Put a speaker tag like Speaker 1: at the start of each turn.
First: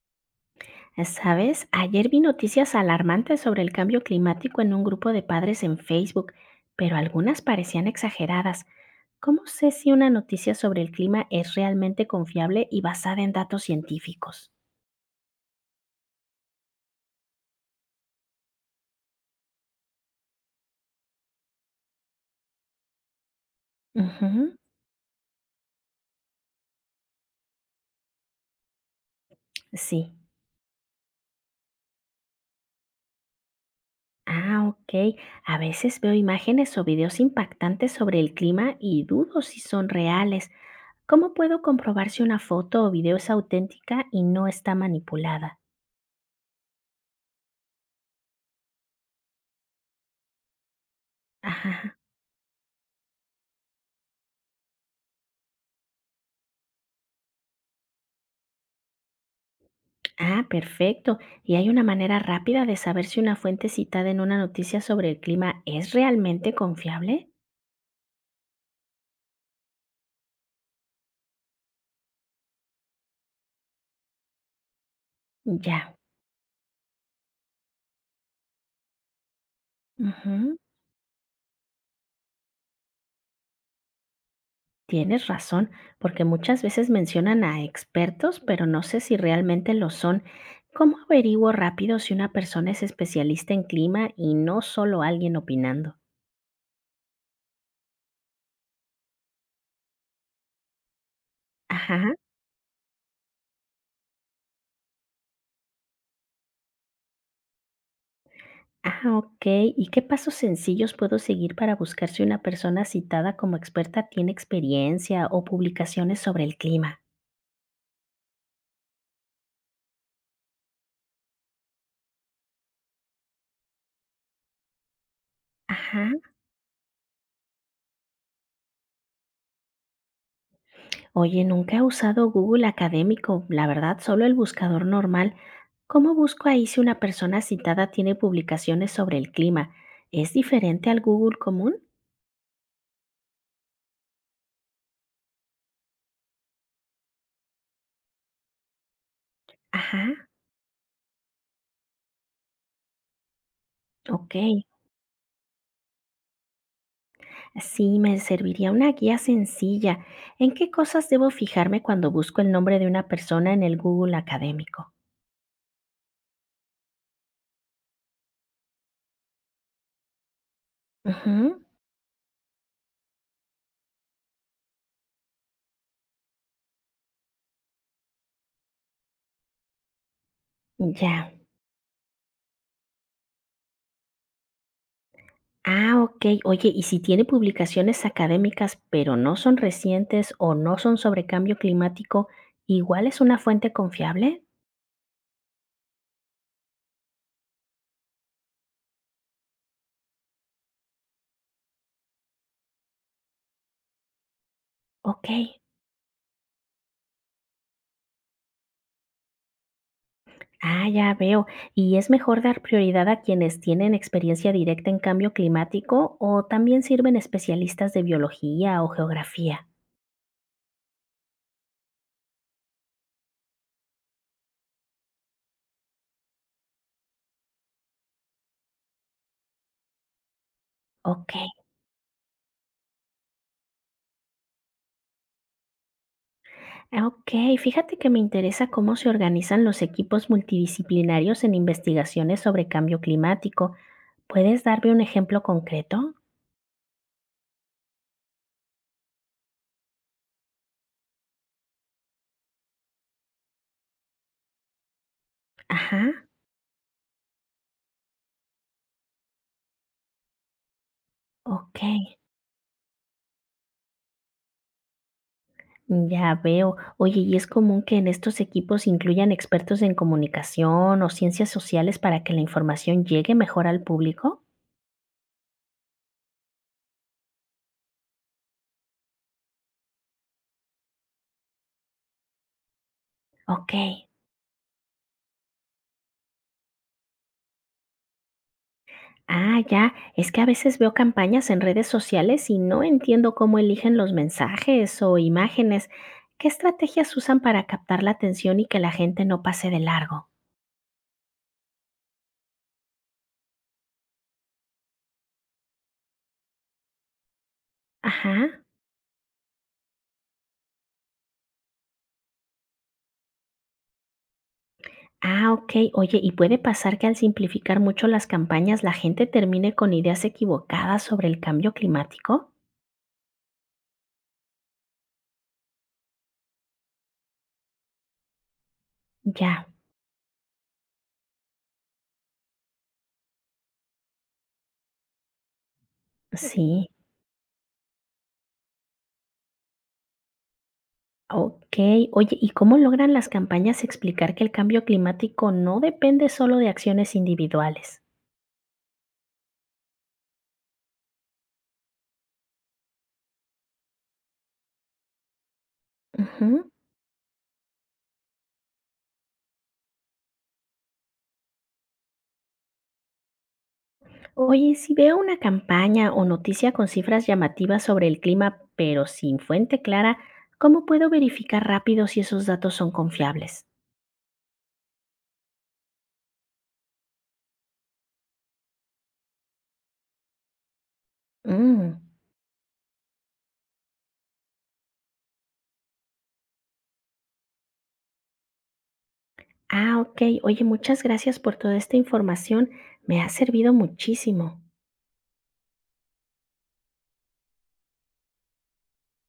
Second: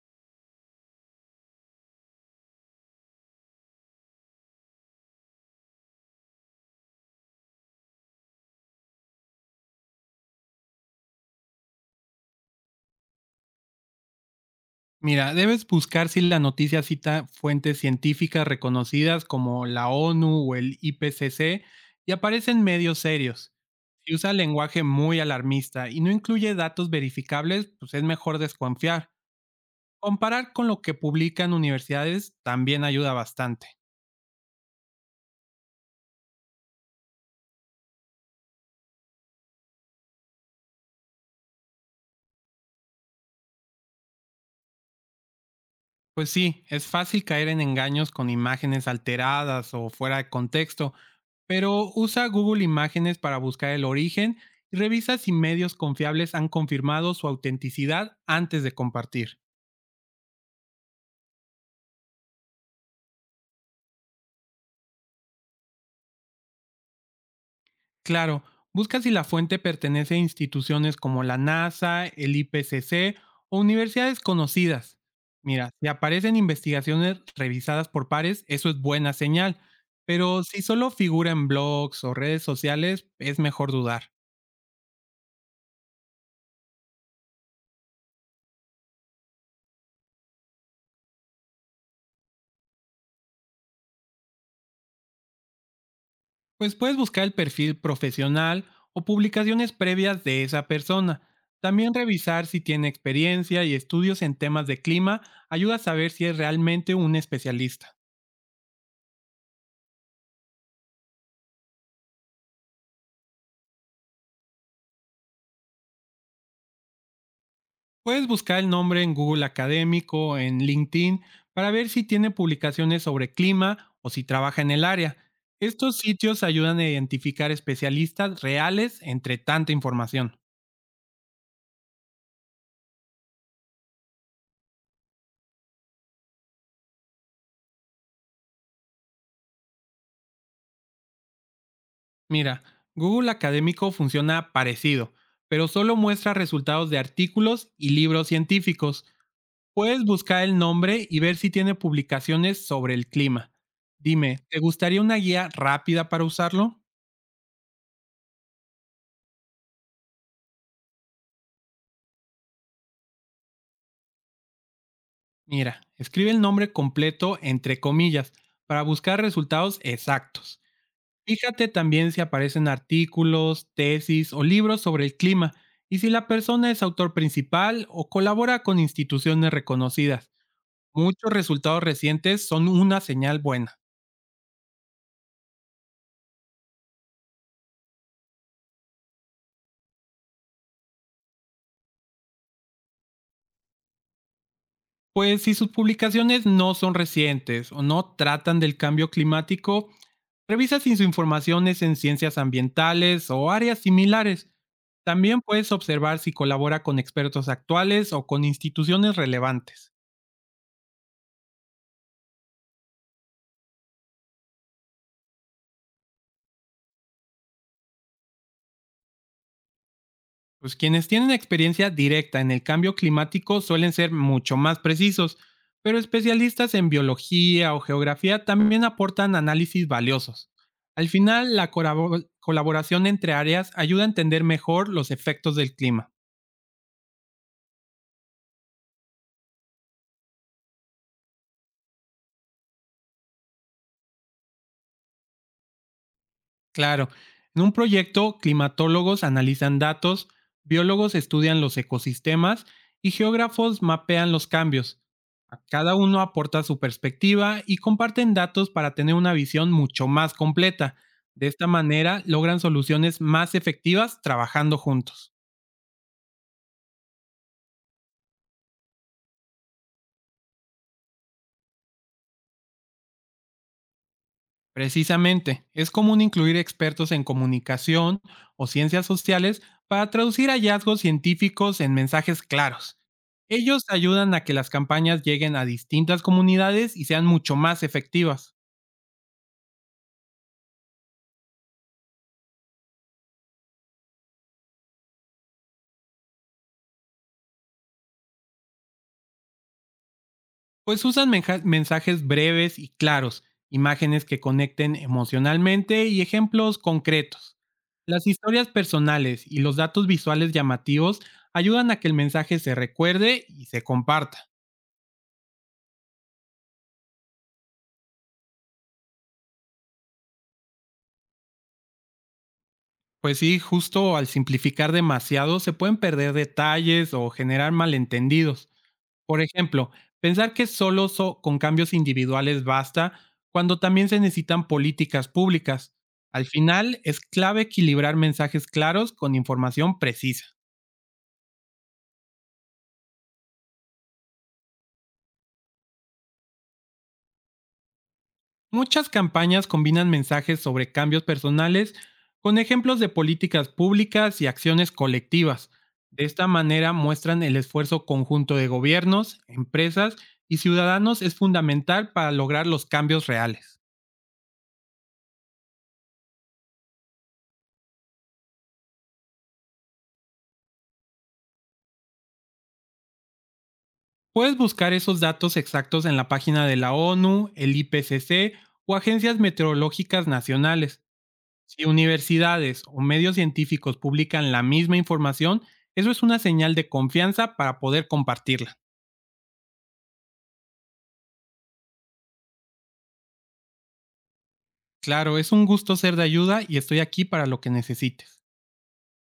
Speaker 1: ¿Sabes? Ayer vi noticias alarmantes sobre el cambio climático en un grupo de padres en Facebook, pero algunas parecían exageradas. ¿Cómo sé si una noticia sobre el clima es realmente confiable y basada en datos científicos?
Speaker 2: Mira, debes buscar si la noticia cita fuentes científicas reconocidas como la ONU o el IPCC y aparecen medios serios. Si usa
Speaker 1: Ujú.
Speaker 2: lenguaje muy alarmista y no incluye datos verificables, pues es mejor desconfiar.
Speaker 1: Sí.
Speaker 2: Comparar con lo que publican universidades también ayuda bastante.
Speaker 1: Ah, ok. A veces veo imágenes o videos impactantes sobre el clima y dudo si son reales. ¿Cómo puedo comprobar si una foto o video es auténtica y no está manipulada?
Speaker 2: Pues sí, es fácil caer en engaños con imágenes alteradas o fuera de contexto, pero
Speaker 1: Ajá.
Speaker 2: usa Google Imágenes para buscar el origen y revisa si medios confiables han confirmado su autenticidad antes de compartir.
Speaker 1: Ah, perfecto. ¿Y hay una manera rápida de saber si una fuente citada en una noticia sobre el clima es realmente confiable?
Speaker 2: Claro, busca si la fuente pertenece a instituciones como la NASA, el IPCC o universidades conocidas. Mira, si
Speaker 1: Ya.
Speaker 2: aparecen investigaciones revisadas por pares, eso es buena señal, pero
Speaker 1: Ujú.
Speaker 2: si solo figura en blogs o redes sociales, es mejor dudar.
Speaker 1: Tienes razón, porque muchas veces mencionan a expertos, pero no sé si realmente lo son. ¿Cómo averiguo rápido si una persona es especialista en clima y no solo alguien opinando?
Speaker 2: Pues puedes buscar el perfil profesional o publicaciones previas de esa persona. También
Speaker 1: Ajá.
Speaker 2: revisar si tiene experiencia y estudios en temas de clima ayuda a saber si es realmente un especialista.
Speaker 1: Ah, ok. ¿Y qué pasos sencillos puedo seguir para buscar si una persona citada como experta tiene experiencia o publicaciones sobre el clima?
Speaker 2: Puedes buscar el nombre en Google Académico, en LinkedIn, para ver si tiene publicaciones sobre clima o si trabaja en el área. Estos
Speaker 1: Ajá.
Speaker 2: sitios ayudan a identificar especialistas reales entre tanta información.
Speaker 1: Oye, nunca he usado Google Académico, la verdad, solo el buscador normal. ¿Cómo busco ahí si una persona citada tiene publicaciones sobre el clima? ¿Es diferente al Google común?
Speaker 2: Mira, Google Académico funciona parecido, pero solo muestra resultados de artículos y libros científicos. Puedes
Speaker 1: Ajá,
Speaker 2: buscar el nombre y ver si tiene publicaciones sobre el clima.
Speaker 1: ok.
Speaker 2: Dime, ¿te gustaría una guía rápida para usarlo?
Speaker 1: Sí, me serviría una guía sencilla. ¿En qué cosas debo fijarme cuando busco el nombre de una persona en el Google Académico?
Speaker 2: Mira, escribe el nombre completo entre comillas para buscar resultados exactos.
Speaker 1: Ujú.
Speaker 2: Fíjate también si aparecen artículos, tesis o libros sobre el clima y si la persona es autor principal o colabora con instituciones reconocidas.
Speaker 1: Ya.
Speaker 2: Muchos resultados recientes son una señal buena.
Speaker 1: Ah, okey. Oye, y si tiene publicaciones académicas, pero no son recientes o no son sobre cambio climático, ¿igual es una fuente confiable?
Speaker 2: Pues si sus publicaciones no son recientes o no tratan del cambio climático, revisa si su información es en ciencias ambientales o áreas similares. También
Speaker 1: Okey.
Speaker 2: puedes observar si colabora con expertos actuales o con instituciones relevantes.
Speaker 1: Ah, ya veo. ¿Y es mejor dar prioridad a quienes tienen experiencia directa en cambio climático o también sirven especialistas de biología o geografía?
Speaker 2: Pues quienes tienen experiencia directa en el cambio climático suelen ser mucho más precisos, pero especialistas en biología o geografía también aportan análisis valiosos. Al
Speaker 1: Okey.
Speaker 2: final, la colaboración entre áreas ayuda a entender mejor los efectos del clima.
Speaker 1: Ah, okey. Fíjate que me interesa cómo se organizan los equipos multidisciplinarios en investigaciones sobre cambio climático. ¿Puedes darme un ejemplo concreto?
Speaker 2: Claro. En un proyecto, climatólogos analizan datos, biólogos estudian los ecosistemas y geógrafos mapean los cambios. A cada
Speaker 1: Ajá.
Speaker 2: uno aporta su perspectiva y comparten datos para tener una visión mucho más completa. De esta
Speaker 1: Okey,
Speaker 2: manera logran soluciones más efectivas trabajando juntos.
Speaker 1: ya veo. Oye, ¿y es común que en estos equipos incluyan expertos en comunicación o ciencias sociales para que la información llegue mejor al público?
Speaker 2: Precisamente, es común incluir expertos en comunicación o ciencias sociales para traducir hallazgos científicos en mensajes claros. Ellos
Speaker 1: Okey.
Speaker 2: ayudan a que las campañas lleguen a distintas comunidades y sean mucho más efectivas,
Speaker 1: Ah, ya. Es que a veces veo campañas en redes sociales y no entiendo cómo eligen los mensajes o imágenes. ¿Qué estrategias usan para captar la atención y que la gente no pase de largo?
Speaker 2: pues usan mensajes breves y claros, imágenes que conecten emocionalmente y ejemplos concretos. Las
Speaker 1: Ajá.
Speaker 2: historias personales y los datos visuales llamativos ayudan a que el mensaje se recuerde y se comparta.
Speaker 1: Ah, okey. Oye, ¿y puede pasar que al simplificar mucho las campañas, la gente termine con ideas equivocadas sobre el cambio climático?
Speaker 2: Pues sí, justo al simplificar demasiado se pueden perder detalles o generar malentendidos. Por
Speaker 1: Ya,
Speaker 2: ejemplo, pensar que solo con cambios individuales basta cuando también se necesitan políticas públicas. Al
Speaker 1: sí,
Speaker 2: final, es clave equilibrar mensajes claros con información precisa.
Speaker 1: okey. Oye, ¿y cómo logran las campañas explicar que el cambio climático no depende solo de acciones individuales?
Speaker 2: Muchas campañas combinan mensajes sobre cambios personales con ejemplos de políticas públicas y acciones colectivas. De esta
Speaker 1: Ujú.
Speaker 2: manera muestran el esfuerzo conjunto de gobiernos, empresas y ciudadanos es fundamental para lograr los cambios reales.
Speaker 1: Oye, si veo una campaña o noticia con cifras llamativas sobre el clima, pero sin fuente clara, ¿cómo puedo verificar rápido si esos datos son confiables?
Speaker 2: Puedes buscar esos datos exactos en la página de la ONU, el IPCC o agencias meteorológicas nacionales. Si
Speaker 1: Mm.
Speaker 2: universidades o medios científicos publican la misma información, eso es una señal de confianza para poder compartirla.
Speaker 1: Ah, ok. Oye, muchas gracias por toda esta información. Me ha servido muchísimo.
Speaker 2: Claro, es un gusto ser de ayuda y estoy aquí para lo que necesites.